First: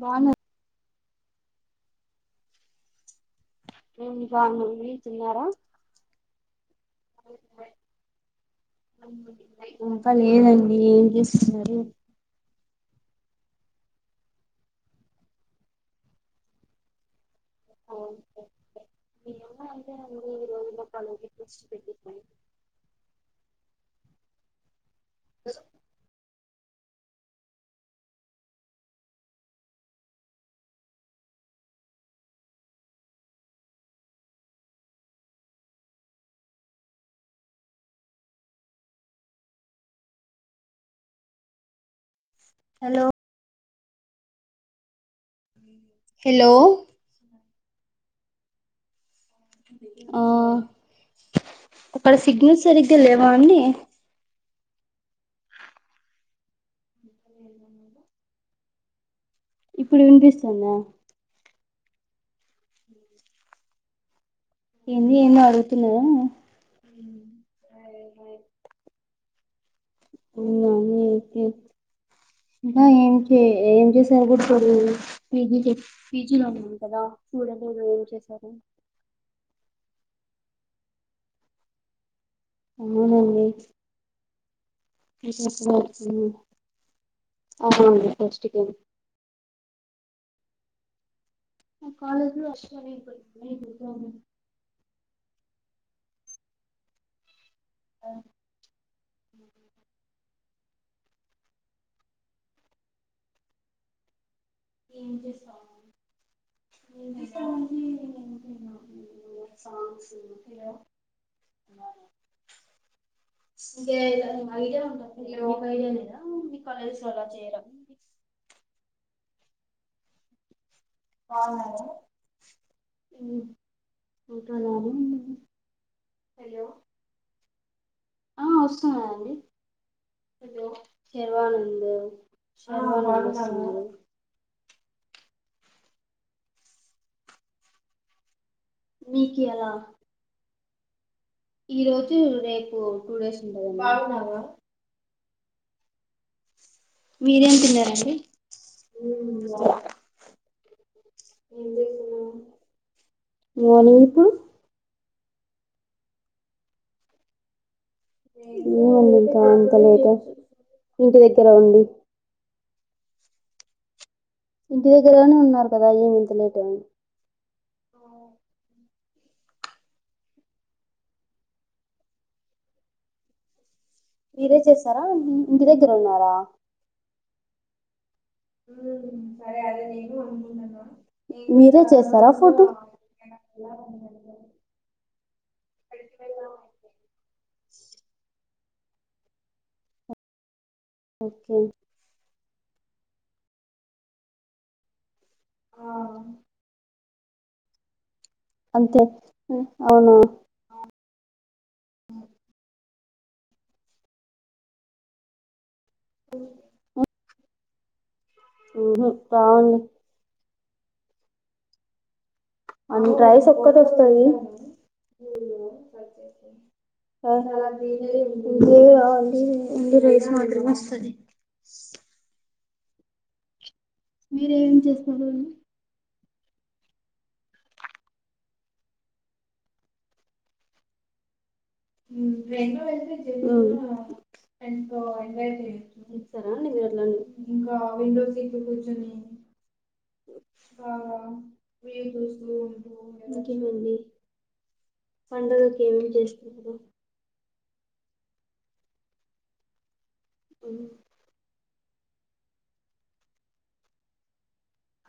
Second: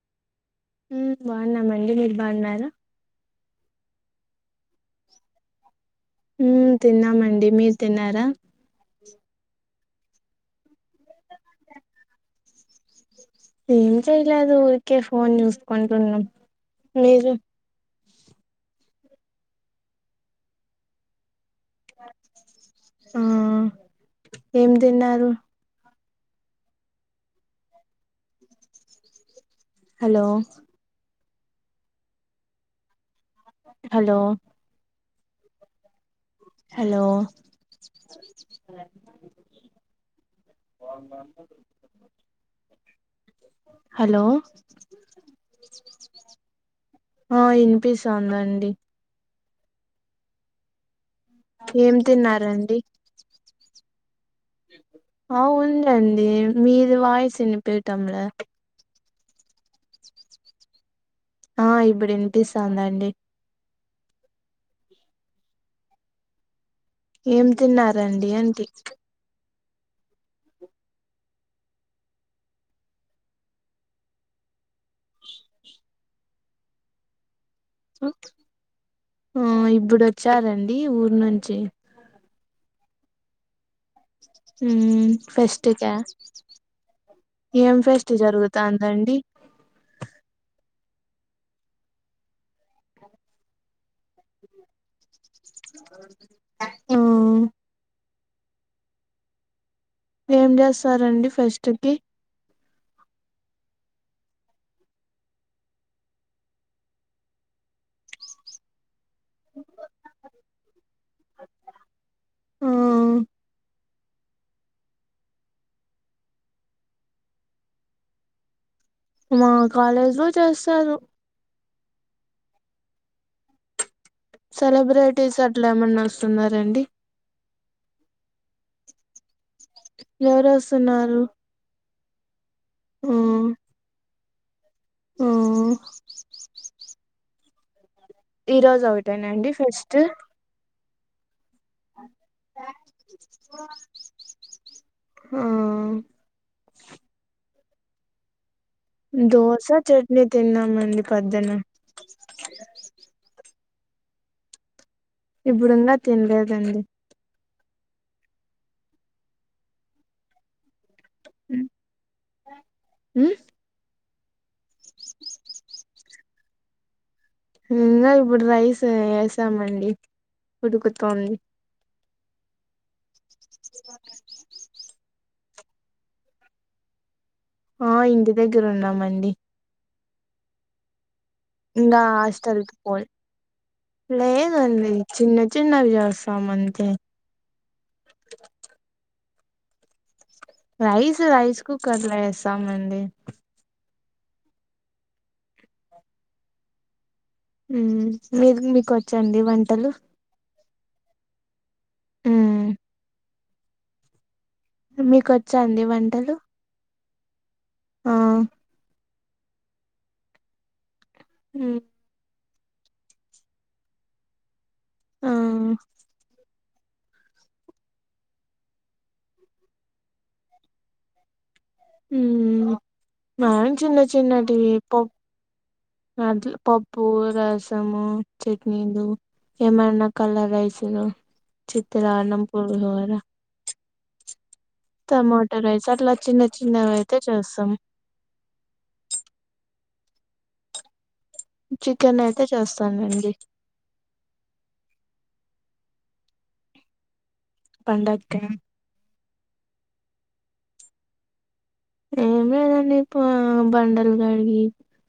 బాన్నావా బాగున్నామండి మీరు బాగున్నారు హు బాగున్నానండి తిన్నారా ఉమ్ తిన్నామండి మీరు తిన్నారా ఇంకా లేదండి ఏం చేస్తున్నారు ఏం చేయలేదు ఊరికే ఫోన్ చూసుకుంటున్నాం మీరు ఓమ్ కేమ అే అజ ప్రో ఉ ఏం తిన్నారు? హలో హలో హలో వాన్ దంట్ల హలో హలో హలో ఆ వినిపిస్తది అండి ఆ ఏం ఒకడ సిగ్నల్ తిన్నారండి సరిగ్గా లేవా అండి ఆ ఉందండి మీరు వాయిస్ వినిపియటంలే ఇప్పుడు వినిపిస్తందా ఆ ఇప్పుడు వినిపిస్తది అండి ఏంది ఎందో అడుగుతున్నారు? ఏం తిన్నారండి అంటి? అవునా అన్నయ్య కి ఏం చే ఏం చేసారు వుడు ఫో ఉ పీజీకే పీజీలోనే ఉంటదా సూడెంట్ ఏదో ఏం చేశారు దుడుడోచ్చారండి ఊరు నుంచి అవునండి ఉమ్ ఇంకెప్పుడు ఫెస్ట్కా వస్తుంది ఏం అవునండి ఫెస్ట్ ఫస్ట్ కి జరుగుతాంది అండి ఉ కాలేజ్ లో అక్షర్ వీడిపోయింది ఏంటిది ప్రాబ్లమ్ ఆ అ ఏం చేస్తారండి ఫెస్ట్ కి ఏం చేస్తాం [unintelligible] ఉమ్ సాంగ్స్ వినిపియ్య ఆ ఆ ఇంగేకారా ఐడియా ఉంటంది మీరు ఒక ఐడియా లేదా మీ కాలేజెస్ లో అలా చేయడం మా కాలేజ్ లో చేస్తారు. అవును సెలబ్రిటీస్ అట్లా ఏమన్నా వస్తున్నారండి? ఆ వస్తున్నారండి ఎవరు ఇదో వస్తున్నారు శర్వానందు ఆ శర్వానంద్ వస్తుండు ఆ ఈ రోజు ఒకటేనా మీకు అండి ఎలా ఫెస్ట్ ఈ రోజు రేపు టూ డేస్ ఉంటదండి హా మీరు ఏం తిన్నారండి? దోశ చట్నీ తిన్నామండి పొద్దున నా నీకు ఇప్పుడు ఉన్నా తినలేదండి ఏమో అండి ఇంకా ఇంత లేక ఇంటి దగ్గర ఉండి ఉ ఇంటి దగ్గరనే ఉన్నారు కదా ఏమి ఇంతలేటు అయ్యింది ఇంకా ఇప్పుడు రైస్ వేసామండి ఉడుకుతోంది తుపాట్ మీరే చేసారా ఇంటి దగ్గర ఉన్నారా ఆ ఇండి ఉ సరే అదే నేను అనుకుంటున్న ఇంగా హాస్టల్ కి పోయి. లేదండి, చిన్న చిన్నవి చేస్తాం అంతే. రైస్, ఓకే రైస్ కుక్కర్లో ఏస్తామండి. ఆ. ఉమ్, మీక్, మీకు అంతే ఓచ్చండి వంటలు. అవునా ఉమ్మ్. మీకోచ్చ అండి వంటలు. ఆ ఉహు రావండి. ఉ. అన్నీ రైస్ ఎక్కడ ఓస్తాది. ఆ ఓన్లీ రైస్ మాత్రమే ఓస్తది. ఉమ్, నాయి చిన్న, చిన్నటి మీరేం పప్ చేస్తారు అట్ల్. పప్పు, రసము, చట్నీలు ఏమన్నా కలర్ రైసులు చిత్ర అన్నం, పులిహోర టమాట రైస్, అట్లా చిన్న, చేస్తారా అండి మీరు చిన్నవి అట్లా అయితే చేస్తాం. ఆ. చికెన్ అయితే చేస్తానండి [inaudible] పండగకి ఏమేం చేస్తారు. పండక్క. ఉమ్. ఏం లేదండి, ఇప్పడ్ ఆ బండల్గడగి,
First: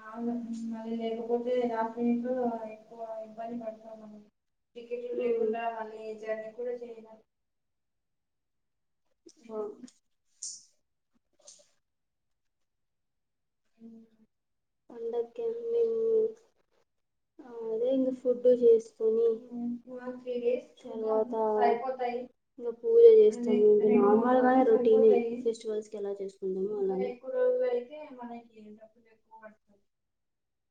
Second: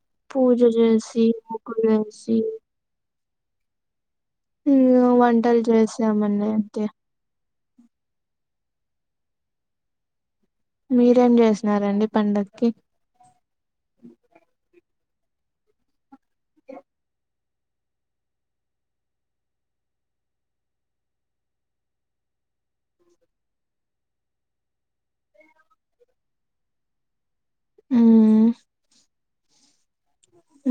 అవును, మళ్ళీ లేకపోతే ముగ్గులు హాఫ్ మినిట్ వేసి ఎక్కువ ఇబ్బంది పడతాము. ఇగ టికెట్ వంటలు లేకుండా, ఏ చేసామండి జర్నీ గుడా అంతే జేయాలెం. ఆ. మీరేం జేసినారండి పండాక్కి? పండగ్కి ఏం లెవ్వు. ఇంగ ఫుడ్ జేసుకొని, తర్వాత పూజ జేస్తా, రొటీన్ ఫెస్టివల్స్ కెలా జేసుకుంటామో అలా. [inaudible] ఉమ్మ్. ఏ పండక్కి ఎక్కువ [inaudible]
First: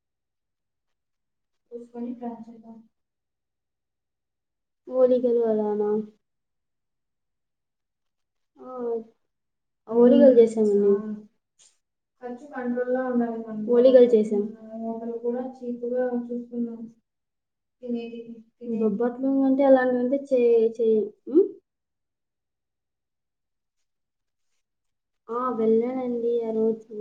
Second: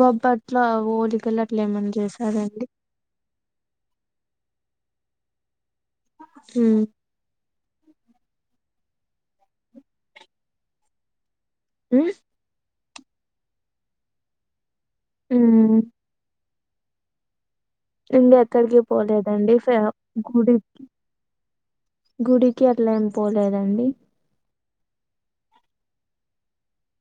బొబ్బట్ల, ఓలికలు అట్లా ఏమన్నా చేసారండి. ఓలికలు గదా. ఉమ్. ఓరిగలు జేసా. [unintelligible] ఒలిగాలు చేసింద్. ఉమ్ ఇంగ ఎక్కడికి బొబ్బట్లు పోలేదండి అంటే, ఫ అలాంటివి అయితే గుడి చెయి, చెయి ఉమ్. గుడికి అట్ల ఏమ్ పోలేదండి. ఆ వెళ్ళానండి ఆ రోజు,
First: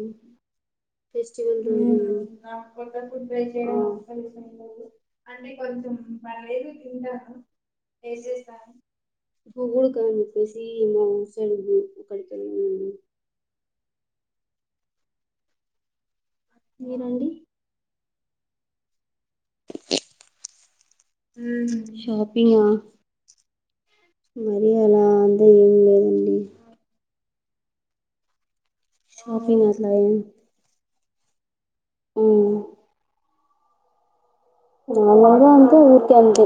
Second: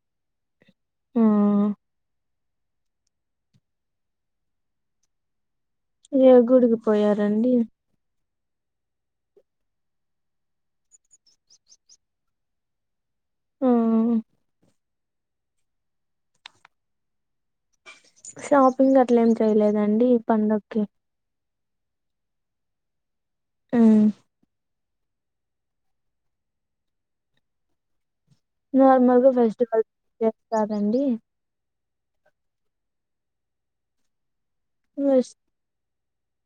ఆ ఫెస్టివల్ రో. [unintelligible] ఆ కొత్త, కొత్తాయి చెయ్యడానికి పెర్మిషన్ ఉండదు. ఏ గుడికి పోయారండి. [unintelligible] హుమ్మ్. మీరండి. షాపింగ్, అట్లా ఏం చేయలేదండి ఈ పండక్కి. షాపింగు. ఉమ్ మరి అలా [unintelligible] లేదండి. నార్మల్గా షాపింగ్ ఫెస్టివల్ అట్లా ఏం చేస్తారండి. ఉమ్. వెస్ [unintelligible] అంటే.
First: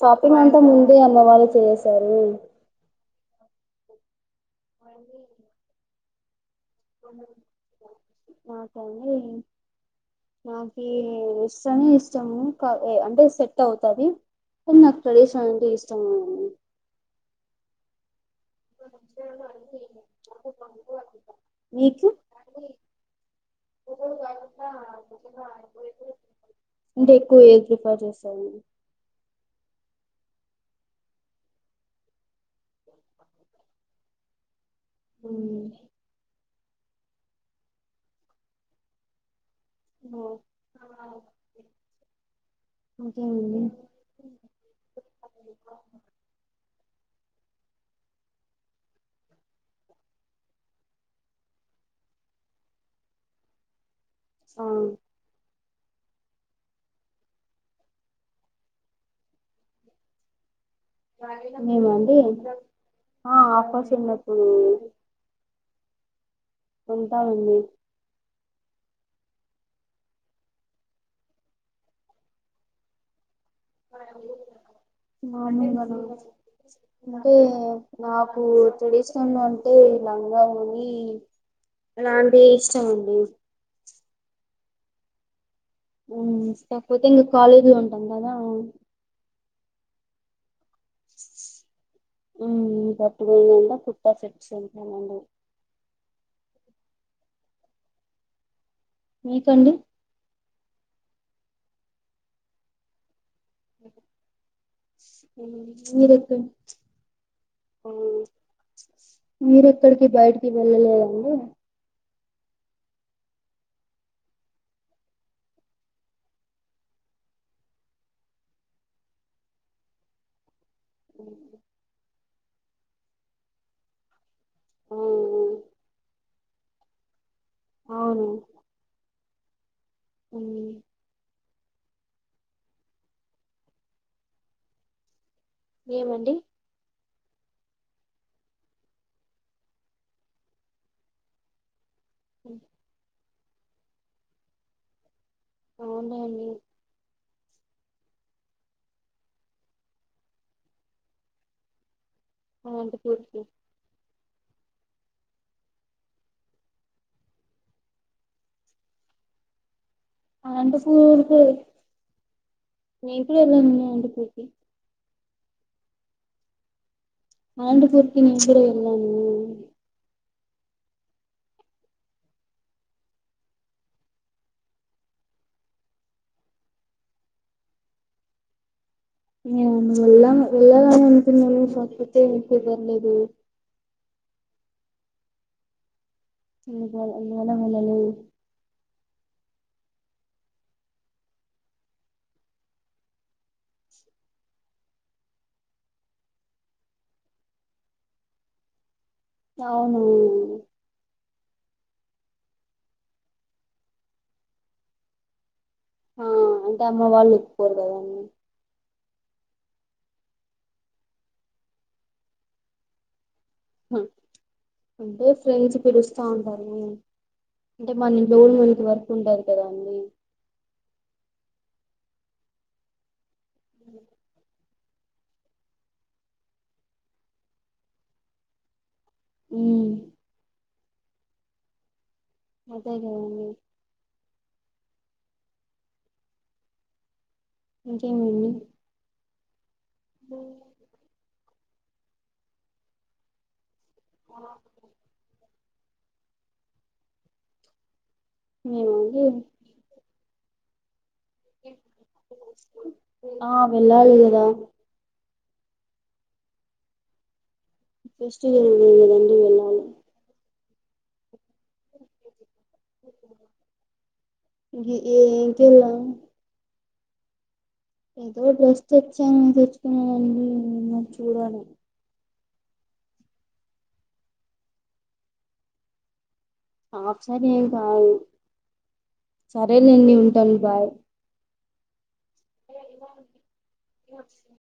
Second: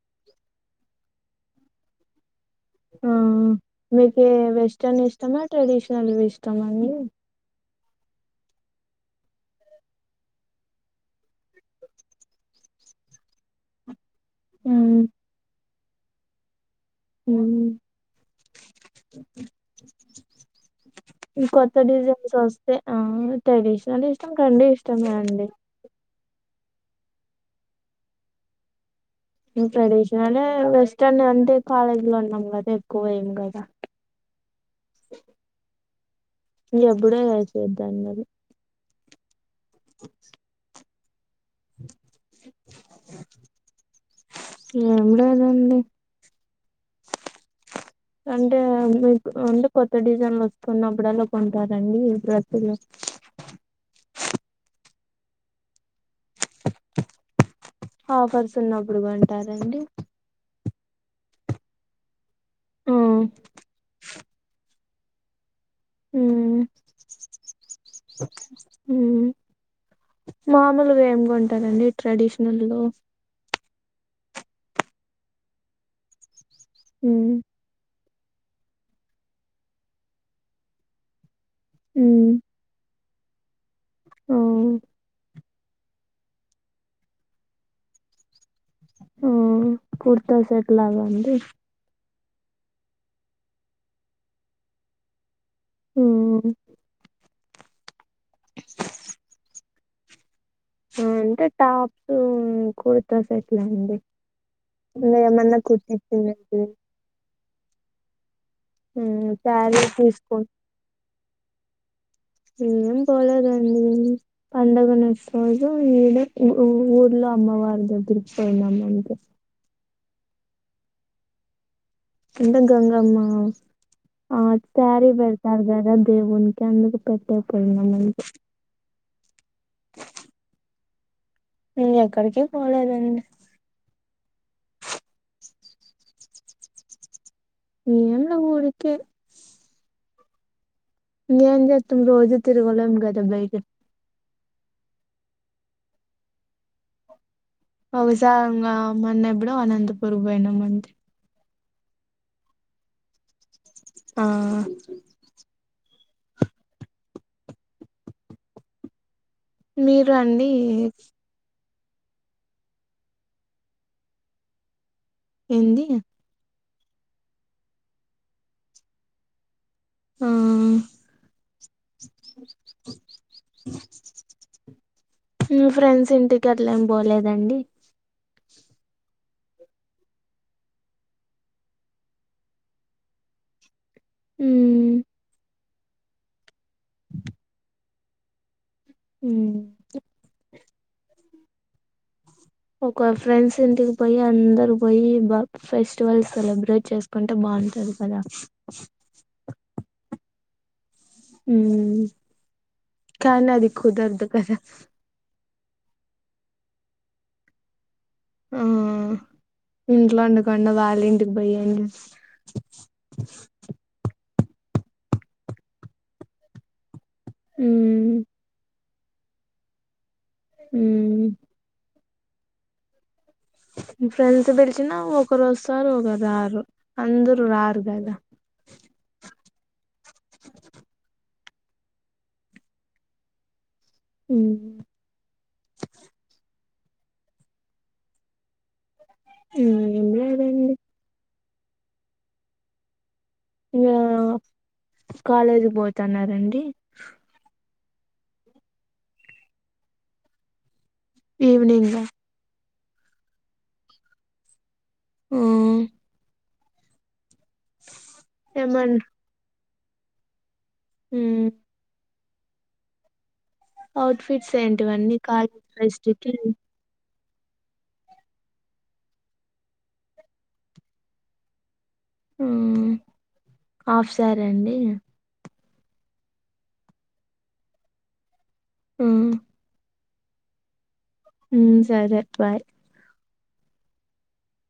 షాపింగ్ అంటె ముందే అన్నయ్య వాళ్ళు చేసేసారు హ్మ్మ్ మీకు వెస్ట్రన్ ఇష్టమా ట్రెడిషనల్ వి ఇష్టమా అండి? నాకండి నాకి వవెస్ట్రన్ ఇష్టము అంటే సెట్ అవుతది కానీ నాకు ఉమ్ ట్రేడిషనల్ అంటే ఇష్టమేనండి హ్మ్మ్ [inaudible] కొత్త మీకు డిజైన్స్ వస్తే ఆ ట్రెడిషనల్ ఇష్టం రెండు ఇష్టమే అండి అంటే ఎక్కువ ఏదీ ప్రిఫెర్ చేస్తావు? ట్రెడిషనల్ ఎ వెస్టర్న్ అంటే కాలేజీ లో ఉన్నాం కదా ఎక్కువ వేయం కదా ఉహ్మ్మ్ ఎప్పుడో అయిపోతన్నది ఓ [inaudible] ఎం లేదండి అంటే మీరు అంటే కొత్త డిజైన్లు వస్తుకున్నప్పుడలా కొంటారండి డ్రెస్సులు? హ ఆఫర్స్ ఉన్నప్పుడు కొంటారా అండి హ్మ్ ఆ ఆఫర్స్ ఉన్నపుడు కొంటా నండి హ్మ్మ్ మాములు వి ఎం కొంటారండి ట్రెడిషనల్ లో? మాములు వా ఉమ్ అంటే నాకు ట్రెడిషనల్ అంటే లంగా ఓని అలాంటి ఇష్టం అండి హ్మ్ హ్మ్మ్ కాకపోతే ఇంకా కాలేజీ లో ఉంటాం కదా కుర్తా సెట్ లాగా అండి [inaudible] హ్మ్మ్ మీకండి హ్మ్ అంటే టాప్ కుర్తా సెట్ అండి ఇకా ఏమన్నా కుర్తి మీరెక్క [inaudible] శారీ మీరెక్కడికి బయటికి తీసుకొని వేళ్ళ లేదా అండి ఏం పోలేద్ అండి పండగ నెక్స్ట్ రోజు ఇడా ఊర్లో అమ్మవారి దగ్గరికి పోయినామ అంతె ఉ అంటే గంగమ్మ ఆ ఆ సారీ పెడతారు కదా దేవున్ ఎందుకు పెట్టే పోయిన [inaudible] హ్మ్ మేం ఎక్కడికి పోలేదండి ఏమండి ఏమ్లా ఊరికే ఎం చేతం రోజు తిరుగలేం కదా బైకి అవును అండి బహుశా మొన్న ఎప్పుడో అనంతపూర్ కి పోయినామంతే అనంతపూర్ కి ఆ మీరు అండి అనంతపూర్ కి నేను ఇప్పుడు వెళ్ళాను అనంతపూర్ కి ఏంది అనంతపూర్ కి నేను కూడా వెళ్లానండి ఆ మీ ఫ్రెండ్స్ ఇంటికి అట్ల ఏం పోలేదండి ఉ వెళ్ళా వెళ్ళాలని అనుకున్నాను కాకపోతే కుదరలేదు ఉ ఇంకా అందువల్ల వెళ్లలేదు ఉ ఒక ఫ్రెండ్స్ ఇంటికి పోయి అందరు పోయి బా ఫెస్టివల్స్ సెలబ్రేట్ చేసుకుంటే బా అంటరు కదా అవును హు కుదరదు కదా ఆ అంటే అమ్మ వాళ్ళు ఒప్పుకోరు కదా ఆ ఇంట్లో ఉండకుండా వాలి ఇంటికి బయండి హు అంటే ఫ్రెండ్స్ పిలుస్తా ఉంటారు అంటే ఉమ్ మనలో కూడా మనకు వర్క్ ఉంటాది కదా అండి ఉ ఫ్రెండ్స్ బిల్ చ్చినా ఒకరు వస్తారు ఒకరు రారు అందరు రారు కదా ఉ అదే కదండీ ఉ ఇంకేంమండి ఆ ఏం లేదండి ఇంగ కాలేజీ పోతన్నారండి ఇంగేమి ఈవినింగ్ ఆ వెళ్ళాలి కదా ఆ ఫస్ట్ ఇయర్ ఏమన్ కదండీ వెళ్ళాలి ఉ ఔట్ ఫిట్స్ ఇంక ఏంటివన్నీ ఏ ఇంకెలా కాలేజ్స్కి ఏదో డ్రెస్ తెచ్చాను తెచ్చుకున్నానండి చూడాలి ఆ హాఫ్ సారే అండి ఆఫ్ సారి ఏం కాదు సరేలేండి ఉంటాను బాయ్ ఉ సరే బాయ్